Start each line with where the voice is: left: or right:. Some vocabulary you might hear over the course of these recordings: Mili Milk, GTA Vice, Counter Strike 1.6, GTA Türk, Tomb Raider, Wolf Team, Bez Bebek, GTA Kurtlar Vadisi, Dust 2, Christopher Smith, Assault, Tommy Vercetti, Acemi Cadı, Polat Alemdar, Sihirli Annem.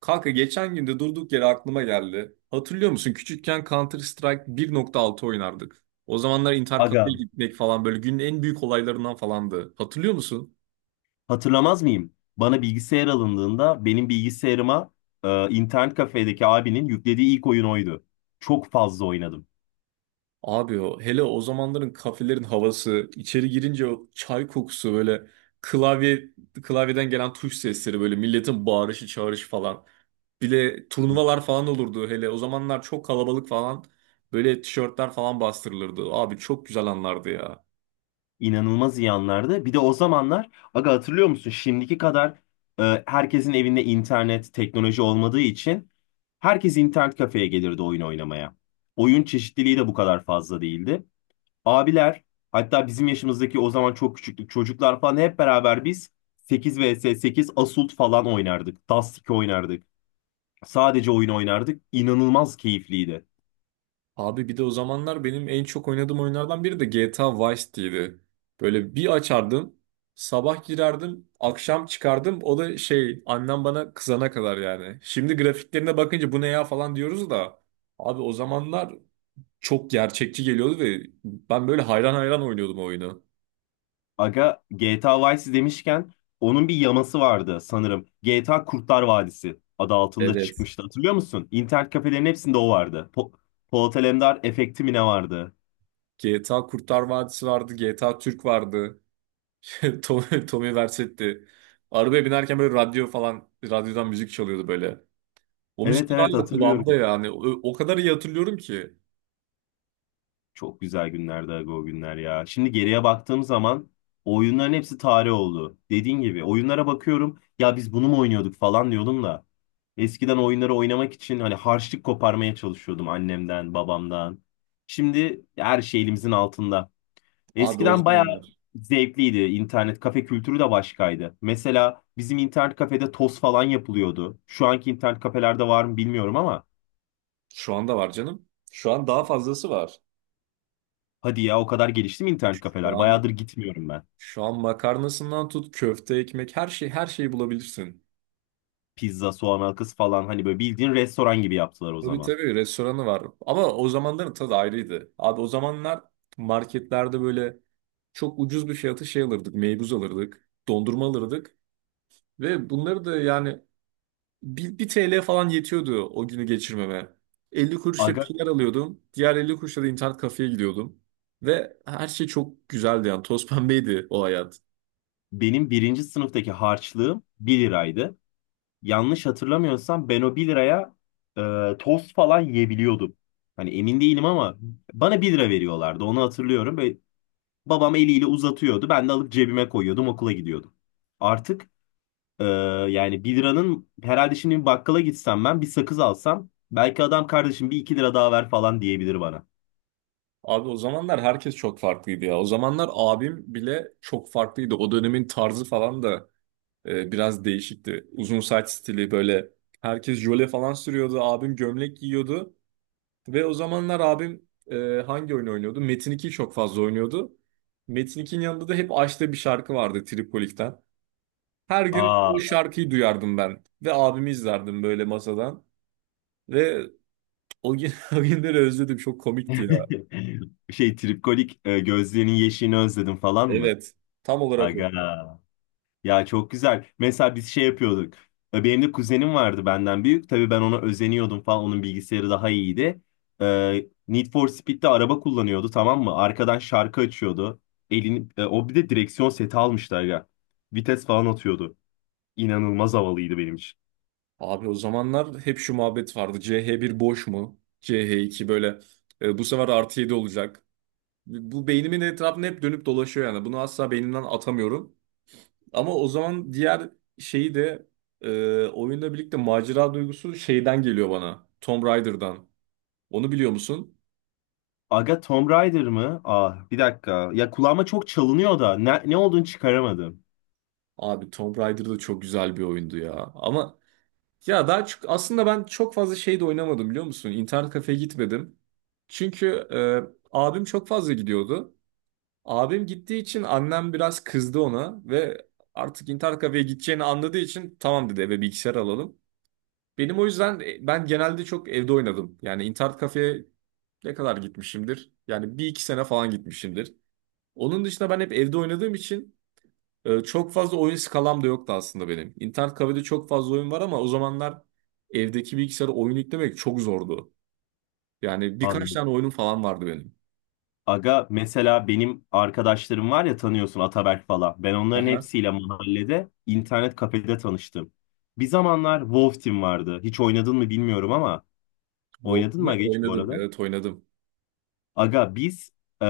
right: Kanka geçen gün de durduk yere aklıma geldi. Hatırlıyor musun? Küçükken Counter Strike 1.6 oynardık. O zamanlar intercafe'ye
left: Aga,
right: gitmek falan böyle günün en büyük olaylarından falandı. Hatırlıyor musun?
left: hatırlamaz mıyım? Bana bilgisayar alındığında benim bilgisayarıma internet kafedeki abinin yüklediği ilk oyun oydu. Çok fazla oynadım.
right: Abi o hele o zamanların kafelerin havası, içeri girince o çay kokusu böyle klavye klavyeden gelen tuş sesleri böyle milletin bağırışı çağrışı falan. Bir de turnuvalar falan olurdu hele o zamanlar çok kalabalık falan böyle tişörtler falan bastırılırdı. Abi çok güzel anlardı ya.
left: İnanılmaz iyi anlardı. Bir de o zamanlar, aga, hatırlıyor musun? Şimdiki kadar herkesin evinde internet, teknoloji olmadığı için herkes internet kafeye gelirdi oyun oynamaya. Oyun çeşitliliği de bu kadar fazla değildi. Abiler, hatta bizim yaşımızdaki, o zaman çok küçüktük, çocuklar falan hep beraber biz 8 vs 8 Assault falan oynardık. Dust 2 oynardık. Sadece oyun oynardık. İnanılmaz keyifliydi.
right: Abi bir de o zamanlar benim en çok oynadığım oyunlardan biri de GTA Vice City'ydi. Böyle bir açardım, sabah girerdim, akşam çıkardım. O da şey annem bana kızana kadar yani. Şimdi grafiklerine bakınca bu ne ya falan diyoruz da. Abi o zamanlar çok gerçekçi geliyordu ve ben böyle hayran hayran oynuyordum o oyunu.
left: Aga, GTA Vice demişken onun bir yaması vardı sanırım. GTA Kurtlar Vadisi adı altında
right: Evet.
left: çıkmıştı, hatırlıyor musun? İnternet kafelerin hepsinde o vardı. Polat Alemdar efekti mi ne vardı?
right: GTA Kurtlar Vadisi vardı, GTA Türk vardı. Tommy, Tommy Vercetti. Arabaya binerken böyle radyo falan, radyodan müzik çalıyordu böyle. O
left: Evet,
right: müzikler
left: evet,
right: hala kulağımda
left: hatırlıyorum.
right: yani. O kadar iyi hatırlıyorum ki.
left: Çok güzel günlerdi aga, o günler ya. Şimdi geriye baktığım zaman o oyunların hepsi tarih oldu. Dediğin gibi, oyunlara bakıyorum ya, biz bunu mu oynuyorduk falan diyordum da. Eskiden oyunları oynamak için hani harçlık koparmaya çalışıyordum annemden, babamdan. Şimdi her şey elimizin altında.
right: Abi o
left: Eskiden bayağı
right: zamanlar.
left: zevkliydi. İnternet kafe kültürü de başkaydı. Mesela bizim internet kafede toz falan yapılıyordu. Şu anki internet kafelerde var mı bilmiyorum ama
right: Şu anda var canım. Şu an daha fazlası var.
left: hadi ya, o kadar gelişti mi internet
right: Şu
left: kafeler?
right: an
left: Bayağıdır gitmiyorum ben.
right: şu an makarnasından tut köfte, ekmek her şey her şeyi bulabilirsin.
left: Pizza, soğan halkası falan, hani böyle bildiğin restoran gibi yaptılar o
right: Tabii
left: zaman.
right: tabii restoranı var. Ama o zamanların tadı ayrıydı. Abi o zamanlar marketlerde böyle çok ucuz bir fiyata şey alırdık. Meybuz alırdık. Dondurma alırdık. Ve bunları da yani Bir TL falan yetiyordu o günü geçirmeme. 50 kuruşla bir
left: Aga,
right: şeyler alıyordum. Diğer 50 kuruşla da internet kafeye gidiyordum. Ve her şey çok güzeldi yani. Toz pembeydi o hayat.
left: benim birinci sınıftaki harçlığım bir liraydı. Yanlış hatırlamıyorsam ben o bir liraya tost falan yiyebiliyordum. Hani emin değilim ama bana bir lira veriyorlardı, onu hatırlıyorum. Ve babam eliyle uzatıyordu, ben de alıp cebime koyuyordum, okula gidiyordum. Artık Ee, Yani 1 liranın herhalde şimdi bir bakkala gitsem, ben bir sakız alsam, belki adam kardeşim bir iki lira daha ver falan diyebilir bana.
right: Abi o zamanlar herkes çok farklıydı ya. O zamanlar abim bile çok farklıydı. O dönemin tarzı falan da biraz değişikti. Uzun saç stili böyle. Herkes jöle falan sürüyordu. Abim gömlek giyiyordu. Ve o zamanlar abim hangi oyun oynuyordu? Metin 2'yi çok fazla oynuyordu. Metin 2'nin yanında da hep açtığı bir şarkı vardı Tripolik'ten. Her gün o
left: Aa.
right: şarkıyı duyardım ben. Ve abimi izlerdim böyle masadan. Ve o günleri özledim. Çok komikti ya.
left: Şey, tripkolik, gözlerinin yeşilini özledim falan mı?
right: Evet. Tam olarak o.
left: Aga. Ya, çok güzel. Mesela biz şey yapıyorduk. Benim de kuzenim vardı benden büyük. Tabii ben ona özeniyordum falan. Onun bilgisayarı daha iyiydi. Need for Speed'de araba kullanıyordu, tamam mı? Arkadan şarkı açıyordu. Elini, o bir de direksiyon seti almıştı aga. Vites falan atıyordu. İnanılmaz havalıydı benim için.
right: Abi o zamanlar hep şu muhabbet vardı. C H bir boş mu? C H iki böyle bu sefer artı 7 olacak. Bu beynimin etrafında hep dönüp dolaşıyor yani. Bunu asla beynimden atamıyorum. Ama o zaman diğer şeyi de oyunla birlikte macera duygusu şeyden geliyor bana. Tomb Raider'dan. Onu biliyor musun?
left: Aga, Tomb Raider mı? Ah, bir dakika. Ya kulağıma çok çalınıyor da ne olduğunu çıkaramadım.
right: Abi Tomb Raider da çok güzel bir oyundu ya. Ama ya daha çok aslında ben çok fazla şey de oynamadım biliyor musun? İnternet kafeye gitmedim. Çünkü abim çok fazla gidiyordu. Abim gittiği için annem biraz kızdı ona ve artık internet kafeye gideceğini anladığı için tamam dedi, eve bilgisayar alalım. Benim o yüzden ben genelde çok evde oynadım. Yani internet kafeye ne kadar gitmişimdir? Yani bir iki sene falan gitmişimdir. Onun dışında ben hep evde oynadığım için çok fazla oyun skalam da yoktu aslında benim. İnternet kafede çok fazla oyun var ama o zamanlar evdeki bilgisayara oyun yüklemek çok zordu. Yani birkaç
left: Anladım.
right: tane oyunum falan vardı benim.
left: Aga, mesela benim arkadaşlarım var ya, tanıyorsun, Ataberk falan. Ben onların
right: Aha.
left: hepsiyle mahallede, internet kafede tanıştım. Bir zamanlar Wolf Team vardı. Hiç oynadın mı bilmiyorum ama, oynadın
right: Wolf'u
left: mı aga hiç bu
right: oynadım.
left: arada?
right: Evet, oynadım.
left: Aga, biz e,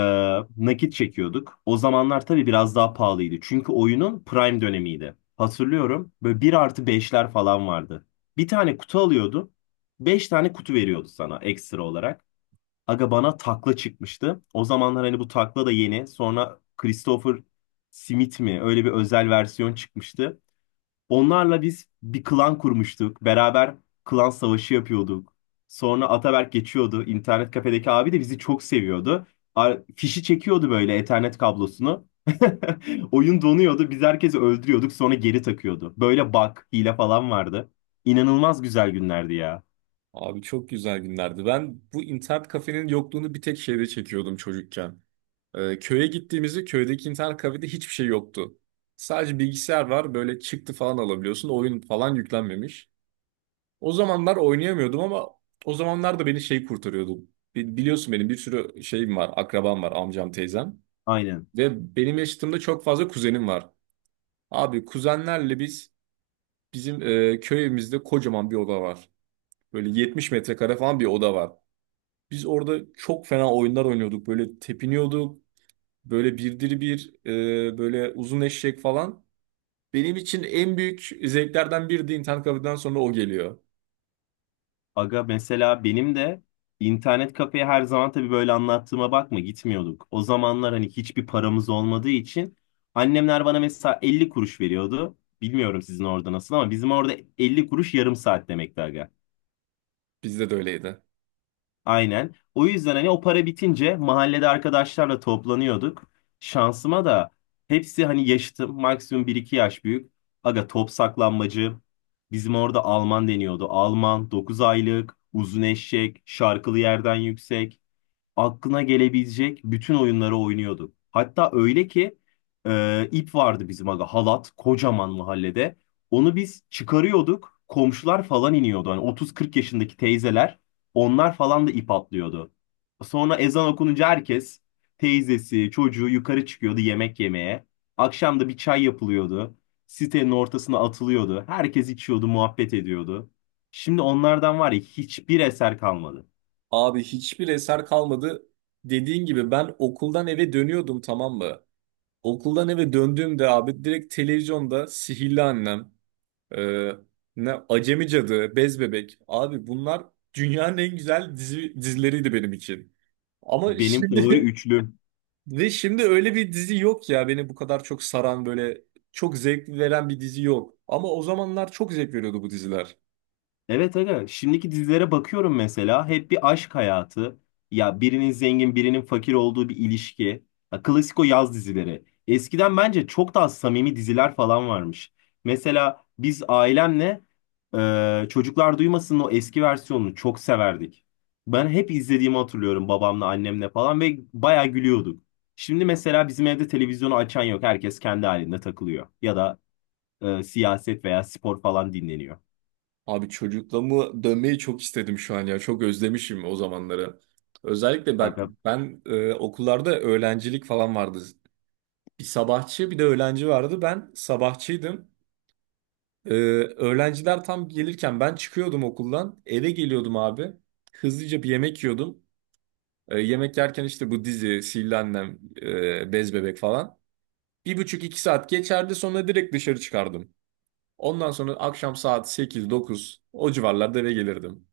left: nakit çekiyorduk. O zamanlar tabii biraz daha pahalıydı. Çünkü oyunun prime dönemiydi. Hatırlıyorum, böyle bir artı beşler falan vardı. Bir tane kutu alıyordun. Beş tane kutu veriyordu sana ekstra olarak. Aga, bana takla çıkmıştı. O zamanlar hani bu takla da yeni. Sonra Christopher Smith mi? Öyle bir özel versiyon çıkmıştı. Onlarla biz bir klan kurmuştuk. Beraber klan savaşı yapıyorduk. Sonra Ataberk geçiyordu. İnternet kafedeki abi de bizi çok seviyordu. Fişi çekiyordu böyle, Ethernet kablosunu. Oyun donuyordu. Biz herkesi öldürüyorduk. Sonra geri takıyordu. Böyle bug, hile falan vardı. İnanılmaz güzel günlerdi ya.
right: Abi çok güzel günlerdi. Ben bu internet kafenin yokluğunu bir tek şeyde çekiyordum çocukken. Köye gittiğimizde köydeki internet kafede hiçbir şey yoktu. Sadece bilgisayar var böyle çıktı falan alabiliyorsun. Oyun falan yüklenmemiş. O zamanlar oynayamıyordum ama o zamanlar da beni şey kurtarıyordu. Biliyorsun benim bir sürü şeyim var, akrabam var, amcam, teyzem.
left: Aynen.
right: Ve benim yaşıtımda çok fazla kuzenim var. Abi kuzenlerle biz bizim köyümüzde kocaman bir oda var. Böyle 70 metrekare falan bir oda var. Biz orada çok fena oyunlar oynuyorduk. Böyle tepiniyorduk. Böyle böyle uzun eşek falan. Benim için en büyük zevklerden biri de internet kafeden sonra o geliyor.
left: Aga, mesela benim de internet kafeye her zaman, tabii böyle anlattığıma bakma, gitmiyorduk. O zamanlar hani hiçbir paramız olmadığı için annemler bana mesela 50 kuruş veriyordu. Bilmiyorum sizin orada nasıl ama bizim orada 50 kuruş yarım saat demekti aga.
right: Bizde de öyleydi.
left: Aynen. O yüzden hani o para bitince mahallede arkadaşlarla toplanıyorduk. Şansıma da hepsi hani yaşıtım. Maksimum bir iki yaş büyük. Aga, top, saklanmacı. Bizim orada Alman deniyordu. Alman, 9 aylık, uzun eşek, şarkılı, yerden yüksek, aklına gelebilecek bütün oyunları oynuyorduk. Hatta öyle ki ip vardı bizim aga, halat, kocaman, mahallede. Onu biz çıkarıyorduk. Komşular falan iniyordu. Hani 30-40 yaşındaki teyzeler, onlar falan da ip atlıyordu. Sonra ezan okununca herkes, teyzesi, çocuğu, yukarı çıkıyordu yemek yemeye. Akşam da bir çay yapılıyordu. Sitenin ortasına atılıyordu. Herkes içiyordu, muhabbet ediyordu. Şimdi onlardan var ya, hiçbir eser kalmadı.
right: Abi hiçbir eser kalmadı. Dediğin gibi ben okuldan eve dönüyordum, tamam mı? Okuldan eve döndüğümde abi direkt televizyonda Sihirli Annem, e, ne Acemi Cadı, Bez Bebek. Abi bunlar dünyanın en güzel dizileriydi benim için. Ama
left: Benim favori
right: şimdi
left: üçlü.
right: ve şimdi öyle bir dizi yok ya beni bu kadar çok saran böyle çok zevk veren bir dizi yok. Ama o zamanlar çok zevk veriyordu bu diziler.
left: Evet aga, şimdiki dizilere bakıyorum mesela, hep bir aşk hayatı. Ya birinin zengin, birinin fakir olduğu bir ilişki. Ya, klasik o yaz dizileri. Eskiden bence çok daha samimi diziler falan varmış. Mesela biz ailemle Çocuklar Duymasın'ın o eski versiyonunu çok severdik. Ben hep izlediğimi hatırlıyorum, babamla, annemle falan, ve bayağı gülüyorduk. Şimdi mesela bizim evde televizyonu açan yok. Herkes kendi halinde takılıyor. Ya da siyaset veya spor falan dinleniyor.
right: Abi çocukluğumu dönmeyi çok istedim şu an ya. Çok özlemişim o zamanları. Özellikle bak
left: Aga,
right: ben okullarda öğrencilik falan vardı. Bir sabahçı bir de öğlenci vardı. Ben sabahçıydım. E, Öğrenciler tam gelirken ben çıkıyordum okuldan. Eve geliyordum abi. Hızlıca bir yemek yiyordum. Yemek yerken işte bu dizi, Sihirli Annem, Bez Bebek falan. 1,5 2 saat geçerdi sonra direkt dışarı çıkardım. Ondan sonra akşam saat 8 9 o civarlarda eve gelirdim.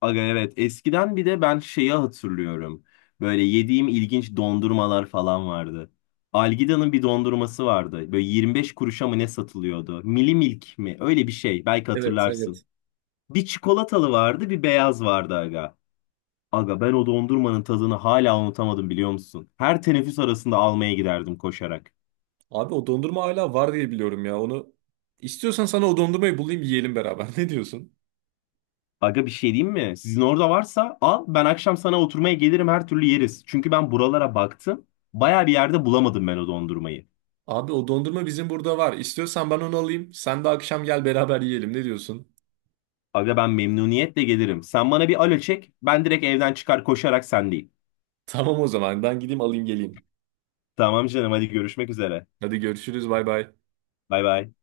left: aga, evet, eskiden bir de ben şeyi hatırlıyorum. Böyle yediğim ilginç dondurmalar falan vardı. Algida'nın bir dondurması vardı. Böyle 25 kuruşa mı ne satılıyordu? Mili Milk mi? Öyle bir şey. Belki
right: Evet, evet.
left: hatırlarsın. Bir çikolatalı vardı, bir beyaz vardı aga. Aga, ben o dondurmanın tadını hala unutamadım, biliyor musun? Her teneffüs arasında almaya giderdim koşarak.
right: Abi o dondurma hala var diye biliyorum ya. Onu istiyorsan sana o dondurmayı bulayım, yiyelim beraber. Ne diyorsun?
left: Aga, bir şey diyeyim mi? Sizin orada varsa al. Ben akşam sana oturmaya gelirim, her türlü yeriz. Çünkü ben buralara baktım. Baya bir yerde bulamadım ben o dondurmayı.
right: Abi o dondurma bizim burada var. İstiyorsan ben onu alayım. Sen de akşam gel beraber yiyelim. Ne diyorsun?
left: Aga, ben memnuniyetle gelirim. Sen bana bir alo çek. Ben direkt evden çıkar, koşarak sendeyim.
right: Tamam, o zaman ben gideyim alayım geleyim.
left: Tamam canım, hadi görüşmek üzere.
right: Hadi görüşürüz, bay bay.
left: Bay bay.